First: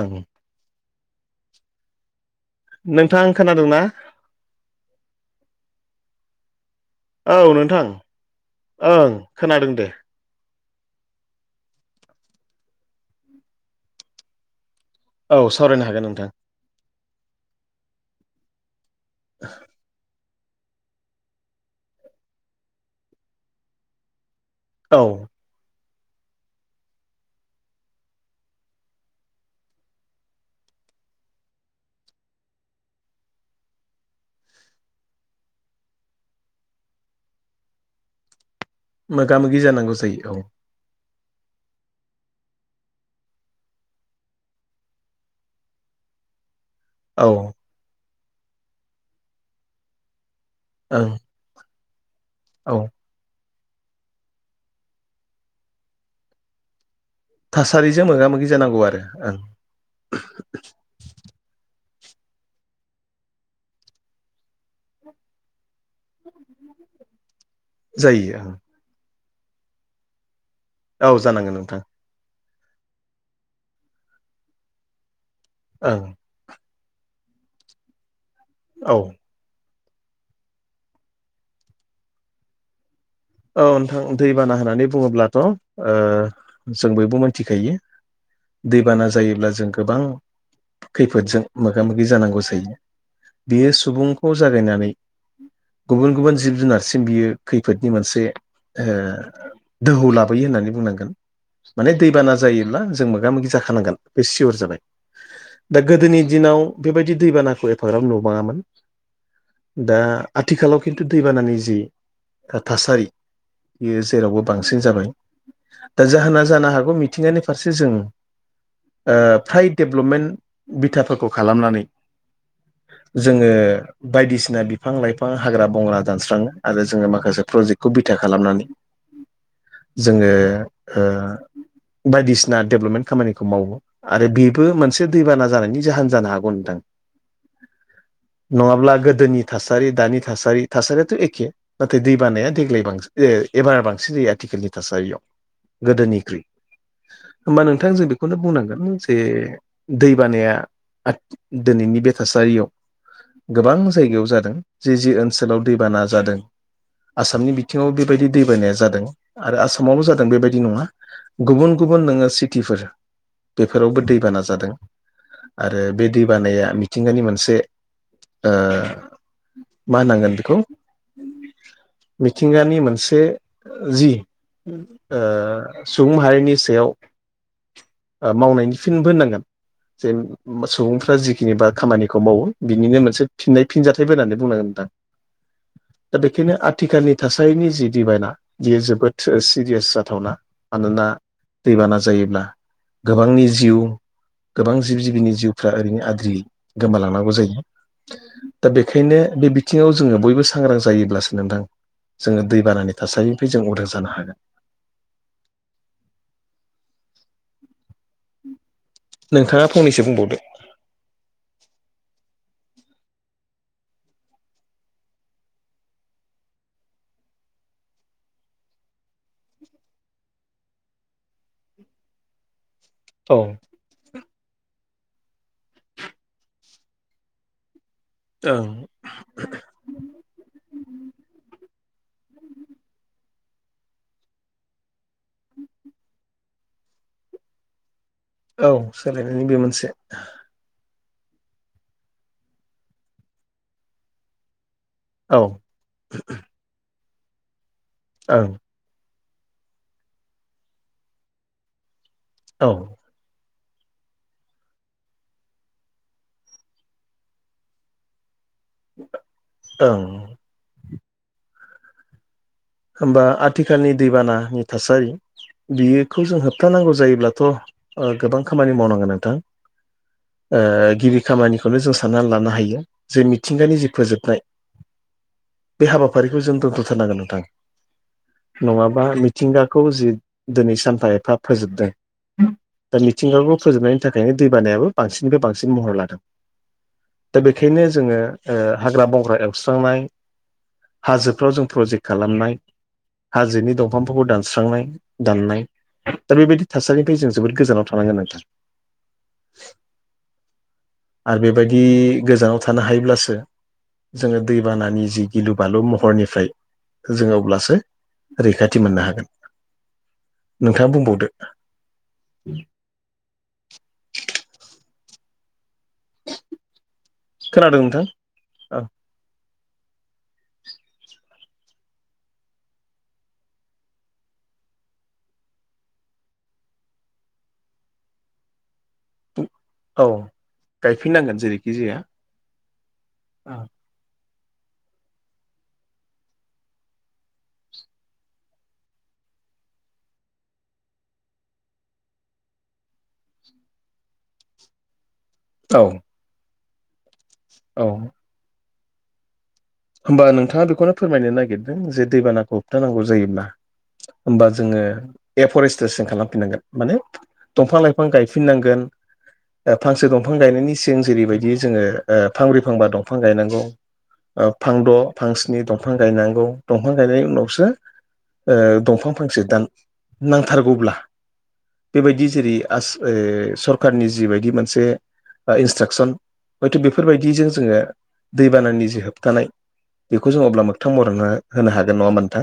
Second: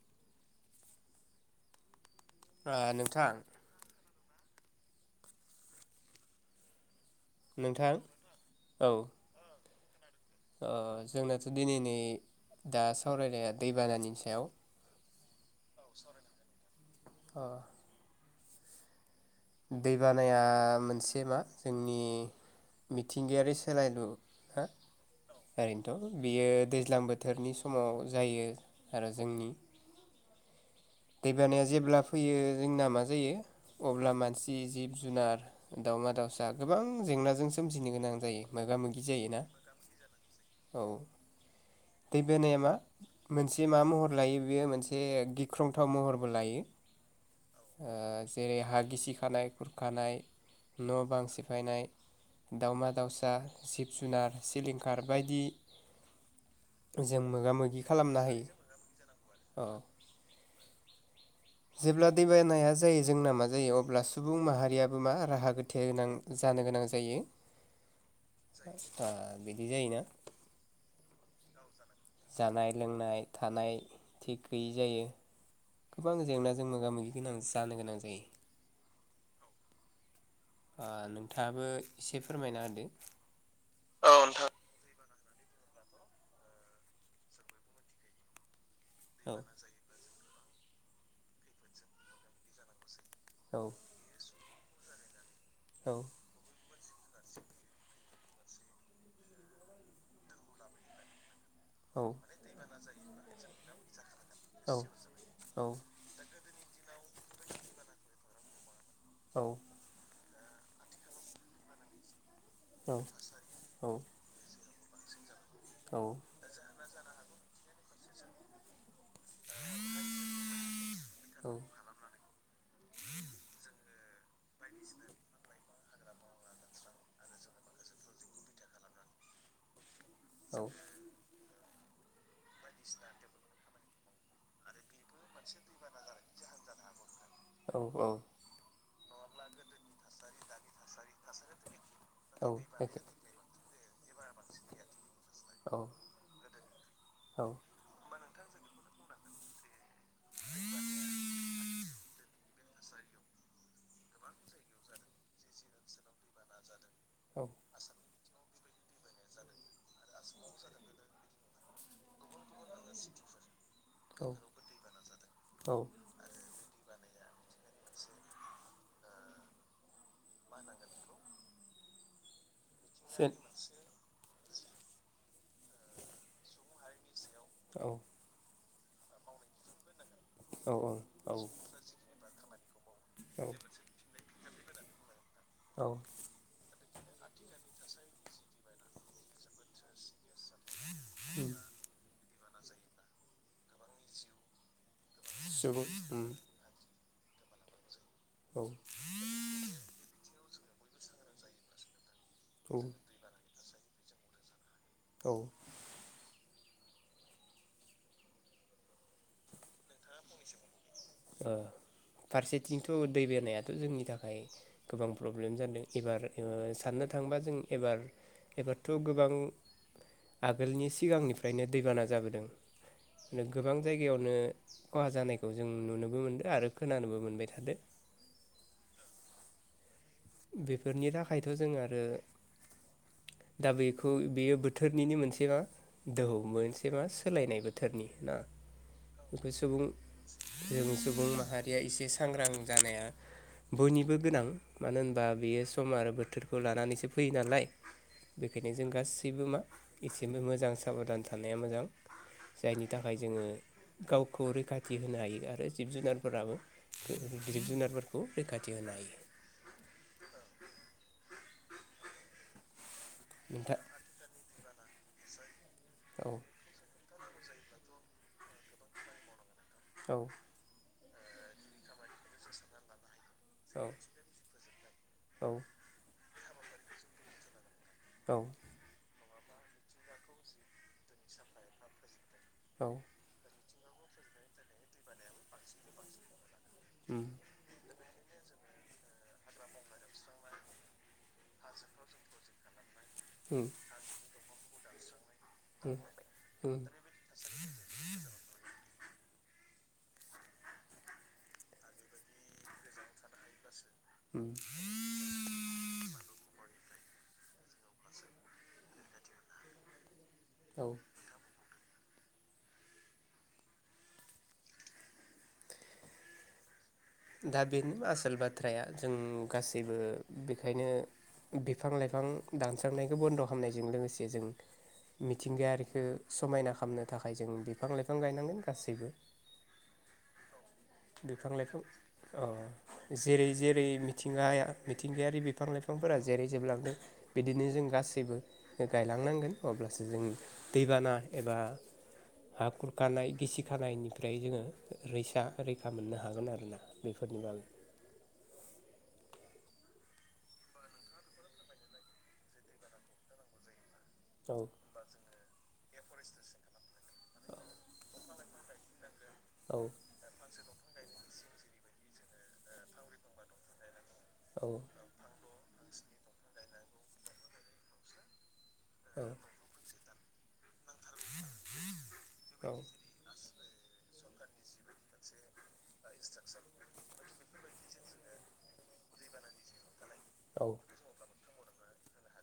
ओं नोंथां खोनादोंना? औ नोंथां औ ओं खोनादों दे। ओ जोंनाथ' दिनैनिै दा सावरायनाया दैबानानि सायाव। औ सावरायनो हागोन नोंथां अ [unintelligible] दैबानाया मोनसे मा जोंनि मिथिंगायारि सोलायलु हा औ ओरैनोथ' बियो दैज्लां बोथोरनि समाव जायो आरो जोंनि दैबानाया जेब्ला फैयो जोंना मा जायो अब्ला सि जिब जुनार दाावमा दाउसा गोबां जेंनाजों सोमिनो गोनां जायो मोगा मोगि मोगा जायोना मोगि जानांगौसै औ। औ दै बानाया मा? मोनसे मा महर लायो बेयो मोनसे गिख्रंथाव महरबो लायो। औ ओ जेरै हा गिसि खानाय खुरखानाय न' ओं बां सिफायनाय। औ दावमा दाउसा जिब जुनार सिलिंखार बायदि। जों मोगा मोगि थासारिजों मोगा खालामनो मोगि जानांगौ आरो ओं हायो औ [unintelligible] जेब्ला दैबानाया जायो जोंना मा जायो अब्ला सुबुं माहारियाबो मा राहा गोथे गोनां। जानो गोनां जायो। जायो ओं आ बिदि जायोना? औ जानांगोन नोंथां। जानाय लोंनाय थानाय थिग गैयै जायो। ओं गोबां जेंनाजों मोगा मोगि गोनां जानो गोनां जायो। औ नोंथाङाबो एसे फोरमायना होदो। औ नोंथां दैबाना होननानै बुङोब्लाथ' ओ जों बयबो मोनथिखायो दैबाना जायोब्ला जों गोबां खैफोदजों मोगा मोगि जानांगौ जायो औ बियो सुबुं खौ जागायनानै गुबुन गुबुन जिब जुनारसिम बियो खैफोदनि मोनसे से दोहौ लाबोयो होननानै बुंनांगोन माने औ दैबाना जायोब्ला जों मोगा मोगि जाखानांगोन बे सियर औ जाबाय औ दा गोदोनि दिनाव बेबायदि दैबानाखौ एफाग्राब नुुबाङामोन औ दा आथिखालाव खिन्थु दैबानानि जि थासारि औ औ बियो जेरावबो बांसिन जाबाय दा औ जाहोना जानो हागौ मिथिंगानि फारसे जों फ्राय डेभ्लपमेन्ट बिथाफोरखौ खालामनानै जोङो बायदिसिना बिफां लाइफां गोबां हाग्रा बंग्रा दानस्राङो आरो जोंङो माखासे प्रजेक्टखौ बिथा खालामनानै जोंङो बायदिसिना डेभेलपमेन्ट खामानिखौ मावो आरो बेबो मोनसे दैबाना जानायनि जाहोन जानो हागौ नोंथां औ औ नङाब्ला गोदोनि थासारि दानि थासारि थासारियाथ' एखे नाथाय दै औ बानाया औ देग्लाय बांस एबार बांसिन जायो आथिखालनि थासारियाव गोदोनिख्रुइ हबा नों नोंथां जों बेखौनो बुंनांगोन जे दै बानाया दिनैनि बे थासारियाव गोबां जायगायाव जादों जि जि ओनसोलाव दैबाना जादों आसामनि बिथिङावबो बेबायदि दै बानाया जादों आरो आसामावबो जादों बेबायदि नंङा गुबुन गुबुन नोङो सिटिफोर बेफोरावबो दैबाना जादों आरो बे दै बानाया मिथिंगानि मोनसे मा होनांगोन बेखौ मिथिंगानि मोनसे औ जि सुबुंहारिनि सायाव सोर औ औ मावनायनि फिनबो होननांगोन जे सुबुंफ्रा जिखिनि बा खामानिखौ मावो बिनिनो मोनसे फिननाय फिनजाथायाइबो होननानै बुंनांगोन होनदां औ खनो टिखालानि थासारिनि जि दिबायायना बियो जोबोद सिरियास जाथावना मानोना दैबाना जायोब्ला गोबांनि जिउ गोबां जिब- जिबिनि जिउफ्रा सुबुं ओरैनो आद्रियै गोमालांनांगौ जायो। औ दा बेखायनो बे बिथिङाव जोङो बयबो सांग्रां जायोब्लासो नोंथां। जोङो दै बानानि थासारिनिफ्राय जों उदां जानो हागोन। औ। नोंथाङा फंनैसो बुंबावदो। ओ। फारसेथिंथ' दै बानायाथ' जोंनि थाखाय। गोबां प्रब्लेम जादों एबार ओ साननो थांबा जों एबार। एबारथ' गोबां आगोलनि सिगांनिफ्रायनो दैबाना जाबोदों। औ गोबां जायगायावनो खहा जानायखौ जों नुनोबो मोनदों आरो खोनानोबो मोनबाय थादो औ बेफोरनि थाखायथ जों आरो दा बेखौ बेयो बोथोरनिनो मोनसे मा दोहौ मोनसे मा सोलायनाय बोथोर बोथोरनि ना औ सोलायनायनि बेखौ बे सुबुं मोनसे [unintelligible] जों सुबुं माहारिया एसे सांग्रां जानाया बयनिबो गोनां मानो होनबा औ बेयो सम आरो बोथोरखौ लानानैसो फैयो नालाय ओं बेखायनो जों गासैबो मा एसेबो मोजां साबधान थानाया मोजां औ जायनि थाखाय नाय जोंङो गावखौ रैखाथि होनो हायो आरो जिब-जुनारफोराबो जिब-जुनार। खौ रैखाथि होनो हायो। औ। होमबा नोंथां आथिखालनि दैबानानि थासारि बिखौ औ जों हा। खिथानांगौ जायोब्लाथ' ओ गोबां खामानि मावनांगोन नोंथां। औ। ओ गिबि खामानिखौनो जों साननानै लानो हायो। जे मिथिंगानि जि फोजोबनाय औ बे हाबाफारिखौ जों दोनथ'थारनांगोन नोंथां। औ। नङाबा मिथिंगाखौ जि दिनै सानफा एफा फोजोबदों औ दा मि। थिंगाखौ फोजोबनायनि थाखायनो दै बानायाबो बांसिननिफ्राय बांसिन महर लादों उम दा बे। बेखायनो जोङो ओ हाग्रा-बंग्रा एवस्रांनाय हाजो। फ्राव जों प्रजेक्ट खालामनाय उम हाजोनि दंफांफोरखौ दानस्रांनाय, दाननाय। उम दा बेबायदि उम थासारिनिफ्राय जों जोबोद गोजानाव थानांगोन नोंथां। आरो बेबायदि गोजानाव। थानो हायोब्लासो जोङो उम दैबानानि जि गिलु-बालु महरनिफ्राय जोङो अब्ला। सो रैखाथि मोननो हागोन औ नोंथाङा बुंबावदो। दा खोनादों बेनो नोंथां आसोल बाथ्राया जों गासैबो बेखायनो। बिफां-लाइफां दानस्रांनायखौ बन्द' खामनायजों लोगोसे जों। मिथिंगायारिखो समायना खालामनो थाखाय जों बिफां-लाइफां गायनांगोन गासैबो। औ गायफिननांगोन बिफां जेरैखि लाइफां जाया। अ जेरै- जेरै। मिथिंगाया-मिथिंगायारि बिफां-लाइफांफोरा जेरै जोबलांदों बिदिनो जों गासैबो। गायलांनांगोन अब्लासो जों दैबाना एबा। ह खुरखानाय गिसि खानायनिफ्राय जोङो रैसा। औ रैखा मोननो हागोन आरो ना बेफोरनि बागै। औ होमबा नोंथाङा बेखौनो फोरमायनो नागिरदों जे दैबानाखौ होबथानांगौ जायोब्ला। होमबा औ जोङो एफरेस्ट्रेसन खालामफिननांगोन माने। दंफां-लाइफां गायफिननांगोन। दा औ फांसे दंफां गायनायनि सिगां जेरैबायदि जोङो ओ फांब्रै, फांबा दंफां गायनांगौ। ओ औ फांद' फांस्नि दंफां गायनांगौ दंफां गायनायनि उनावसो ओ। दंफां फांसे दान नांथारगौब्ला बेबायदि जेरै आस। ओय सरखारनि जिबायदि मोनसे। ओ इन्सट्राकसन हयथ' बेफोरबायदिजों जोङो दैबानानि जिहोब। होबथानाय बेखौ जों अब्ला औ मोगथां महर होनो होनो हागोन नङा होनबा नोंथां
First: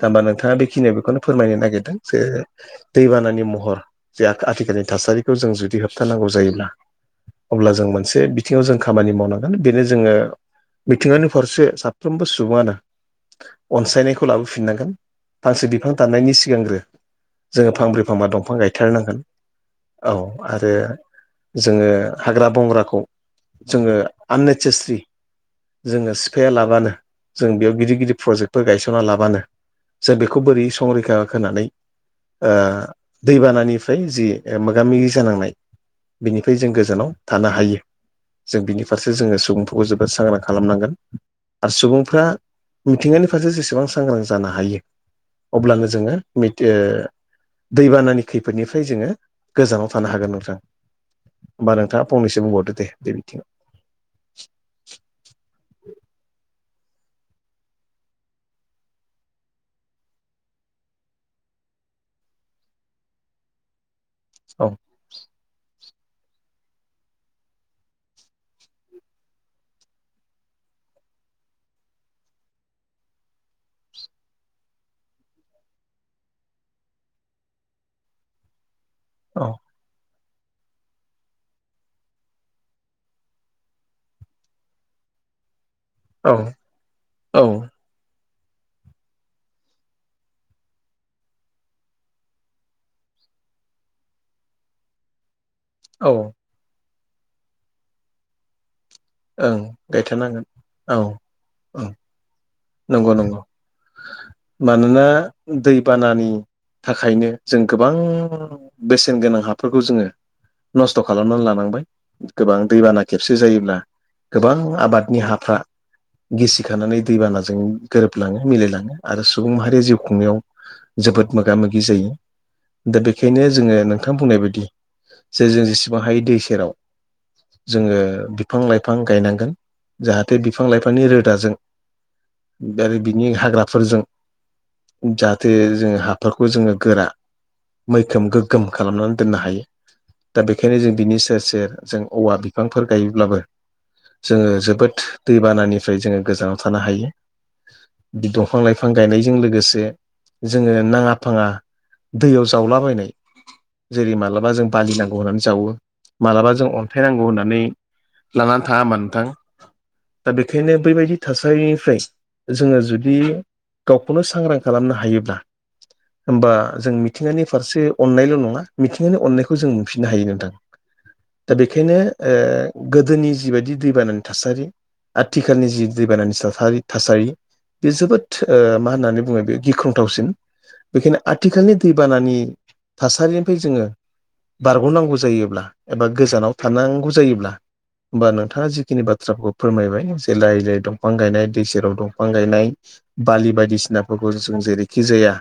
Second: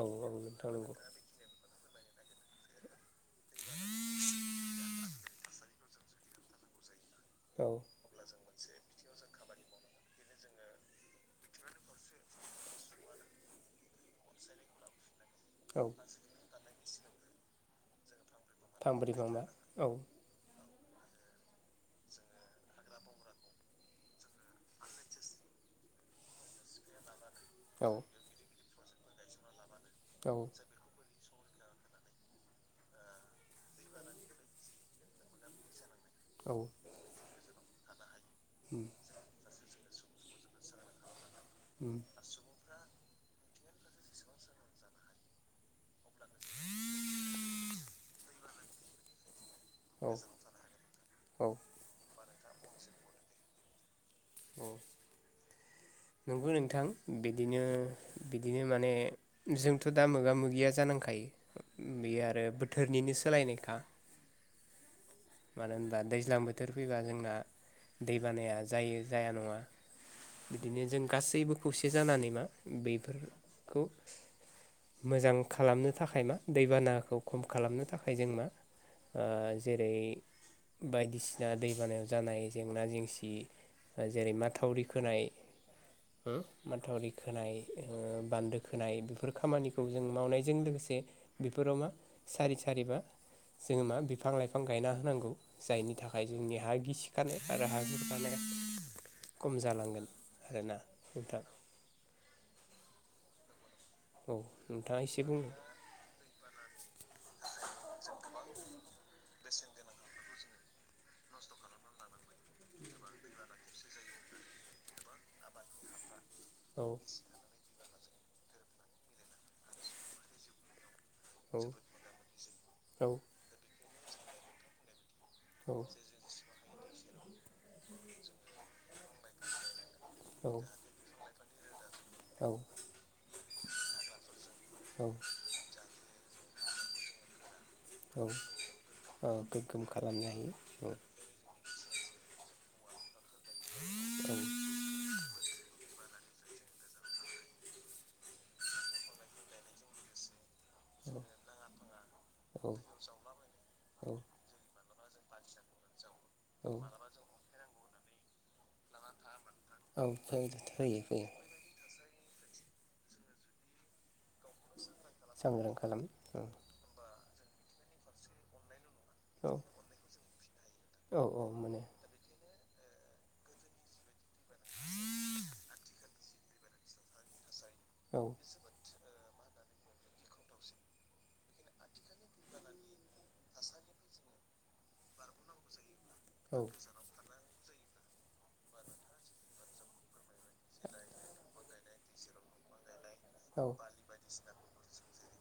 औ होमबा औ नोंथाङा नोंथां बेखिनिया नंगौ बेखौनो फोरमायनो नागिरदों जे दैबानानि महर जे आ आथिखालनि थासारि जों जुदि होबथानांगौ जायोब्ला औ अब्ला जों मोनसे बि बिथिङाव जों खामानि मावनांगोन बेनो जोङो बिथिंगानि फारसे साफ्रोमबो सुबुङानो अनसायनायखौ लाबोफिननांगोन फांसे औ बिफां दाननायनि सिगांग्रो जोङो फांब्रै फांबा दं फां फांब्रै गायथारनांगोन फांबा औ आरो जोङो हाग्रा- बंग्राखौ। जोङो आननेसासस्रि। जोङो सिफाया लाबानो जों बेयाव औ गिदिर-गिदिर प्रजेक्टफोर गायसनना लाबानो। जों औ बेखौ बोरै संरैखा होनानै ओ दैबानानिफ्राय जि। मोगा- मोगि जानांनाय। औ बिनिफ्राय जों गोजानाव थानो हायो जों बिनि उम फारसे जोङो सुबुंफोरखौ जोबोद सांग्रां। खालामनांगोन आरो उम सुबुंफ्रा मिथिंगानि फारसे जेसेबां सांग्रां जानो हायो। अब्लानो जोङो मितओ दैबानानि खैफोदनिफ्राय जोङो गोजानाव थानो औ हागोन नोंथां औ होमबा नोंथाङा फंनैसो बुंबावदो दे बे बिथिङाव उम [unintelligible] नोंगौ नोंथां बिदिनो बिदिनो माने जोंथ' दा मोगा मोगिया जानांखायो बेयो आरो बोथोरनिनो सोलायनायखा औ मानो होनबा दैज्लां बोथोर फैबा जोंना दै बानाया जायो जाया नङा बिदिनो जों गासैबो खौसे जानानै मा बेफोरखौ मोजां खालामनो थाखाय मा दैबानाखौ खम खालामनो थाखाय जों मा ओ औ जेरै बायदिसिना दैबानायाव जानाय जेंना जेंसि जेरै माथावरि खोनाय औ होम माथावरि औ खोनाय ओ बान्दो खोनाय बेफोर खामानिखौ जों मावनायजों लोगोसे बेफोराव मा सारि सारिबा जोङो मा बिफां लाइफां गायना होनांगौ औ जायनि औ थाखाय जोंनि हा गिसिखानाय आरो हा गुरखानाया कम ओं जालांगोन गायथारनांगोन आरोना औ नोंथां औ नंगौ नंगौ औ नोंथाङा मानोना एसे बुंनो दैबानानि थाखायनो जों गोबां बेसेन गोनां हाफोरखौ जोङो नस्थ' खालामनानै लानांबाय गोबां दैबाना खेबसे जायोब्ला गोबां आबादनि हाफ्रा औ गिसिखानानै दैबानाजों गोरोबलाङो मिलायलाङो आरो सुबुं माहारिया जिउ खुंनायाव जोबोद मोगा औ मोगि जायो दा बेखायनो जोङो नोंथां बुंनाय बायदि जे जों औ जेसेबां हायो दै सेराव जोङो बिफां लाइफां गायनांगोन जाहाथे औ बिफां लाइफांनि रोदाजों औ दा आरो बिनि हाग्राफोरजों औ जाहाथे जोङो हाफोरखौ जोङो गोरा मैखोम औ गोगोम खालामनानै दोननो हायो गोग्गोम खालामनो दा हायो बेखायनो औ जों बिनि सेर सेर जों औवा बिफांफोर गायोब्लाबो औ जोङो जोबोद दैबानानिफ्राय जोङो गोजानाव थानो हायो दंफां लाइफां गायनायजों लोगोसे जोङो नाङा फाङा दैयाव जावलाबायनाय औ जेरै मालाबा जों बालि नांगौ होननानै जावो मालाबा जों औ अन्थाइ नांगौ होननानै लानानै थाङा ओमबा नोंथां औ दा फैयो बेखायनो बैबायदि फैयो थासारिनिफ्राय जोङो जुदि गावखौनो सांग्रां खालामनो हायोब्ला सांग्रां खालाम औ होमबा जों मिथिंगानि फारसे अननायल' नङा मिथिंगानि अननायखौ औ जों मोनफिननो हायो नोंथां औ औ दा मोनो बेखायनो ओ गोदोनि जिबायदि दैबानानि थासारि आथिखालनि जि दैबानानि थासारि थासारि बे औ जोबोद ओ मा होननानै बुङो बे गिख्रं गोथावसिन बेखायनो आथिखालनि दैबानानि थासारिनिफ्राय जोङो बारग'नांगौ जायोब्ला एबा गोजानाव औ थानांगौ जायोब्ला होमबा नोंथाङा जिखिनि बाथ्राफोरखौ फोरमायबाय जलाइलाय दंफां गायनाय दै सेराव दंफां गायनाय बालि औ बायदिसिनाफोरखौ जों जेरैखि जाया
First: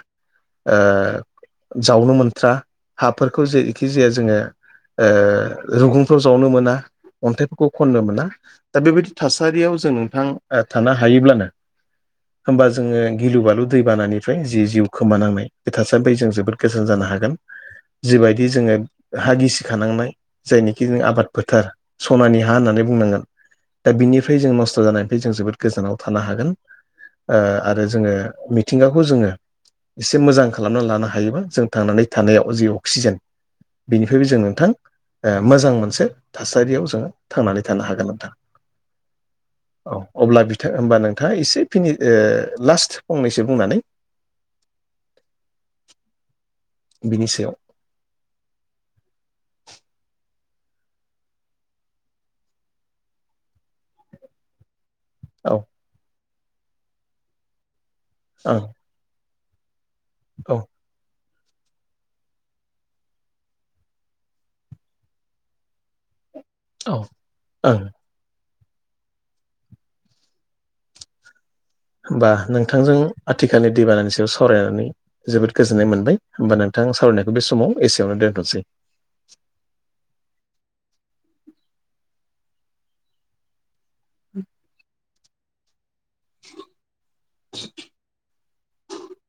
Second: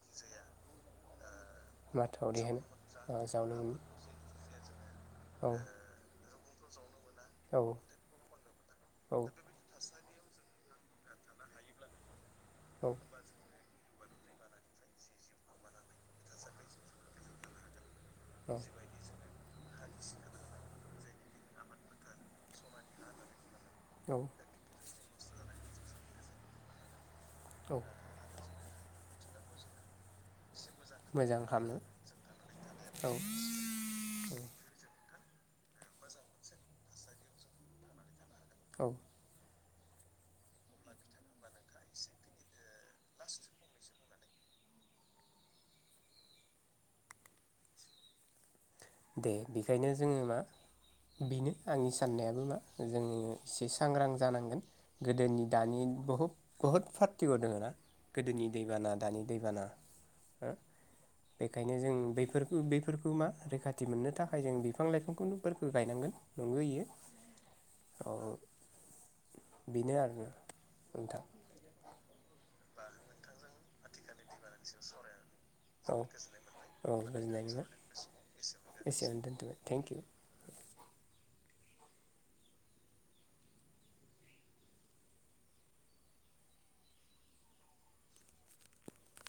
ओ जावनो माथावरि मोनथ्रा होनो ओ हाफोरखौ जावनो मोनो जेरैखि जाया जोङो औ रुगुं फोरखौ जावनो मोना औ अन्थाइफोरखौ खननो मोना दा बेबायदि औ थासारियाव जों नोंथां थानो हायोब्लानो होमबा जोङो गिलु बालु दैबानानिफ्राय जि जिउ खोमानांनाय बे थासारिफ्राय जों जोबोद गोजोन जानो हागोन जिबायदि जोङो हा गिसिखानांनाय जायनिख आबाद फोथार सनानि हा होननानै बुंनांगोन दा औ बिनिफ्राय जों नस्थ' जानायनिफ्राय जों जोबोद गोजानाव थानो हागोन ओ औ आरो जोङो मिथिंगाखौ जोङो एसे मोजां खालामना लानो हायोबा मोजां जों खालामनो थांनानै थानायाव जि औ अक्सिजेन बिनिफ्रायबो जों औ नोंथां मोजां मोनसे थासारियाव जोङो थांनानै थानो हागोन नोंथां। औ औ अब्ला बिथा होमबा नोंथाङा एसे फिनि ओ लास्ट फंनैसो बुंनानै बिनि सायाव। दे बेखायनो जोङो मा बेनो आंनि साननायाबो मा जोङो एसे सांग्रां जानांगोन। गोदोनि औ दानि बहु बहुत पार्टिग दङ ना गोदोनि ओं दैबाना दानि दैबाना औ बेखायनो जों बैफोरखौ बैफोरखौ मा रैखा थि मोननो थाखाय जों बिफां लाइफांखौनो फोरखो गायनांगोन। नंबोयो औ ओं अ बेनो आरोना नोंथां। होमबा नोंथांजों आथिखालनि दैबानानि सयाव सावरायनानै जोबोद गोजोननाय औ मोनबाय होमबा नों थां सावरायनायखौ बे समाव एसेयावनो दोनथ'नोसै। एसेनो दोनथबाय थेंक इउ। [inaudible] [unintelligible]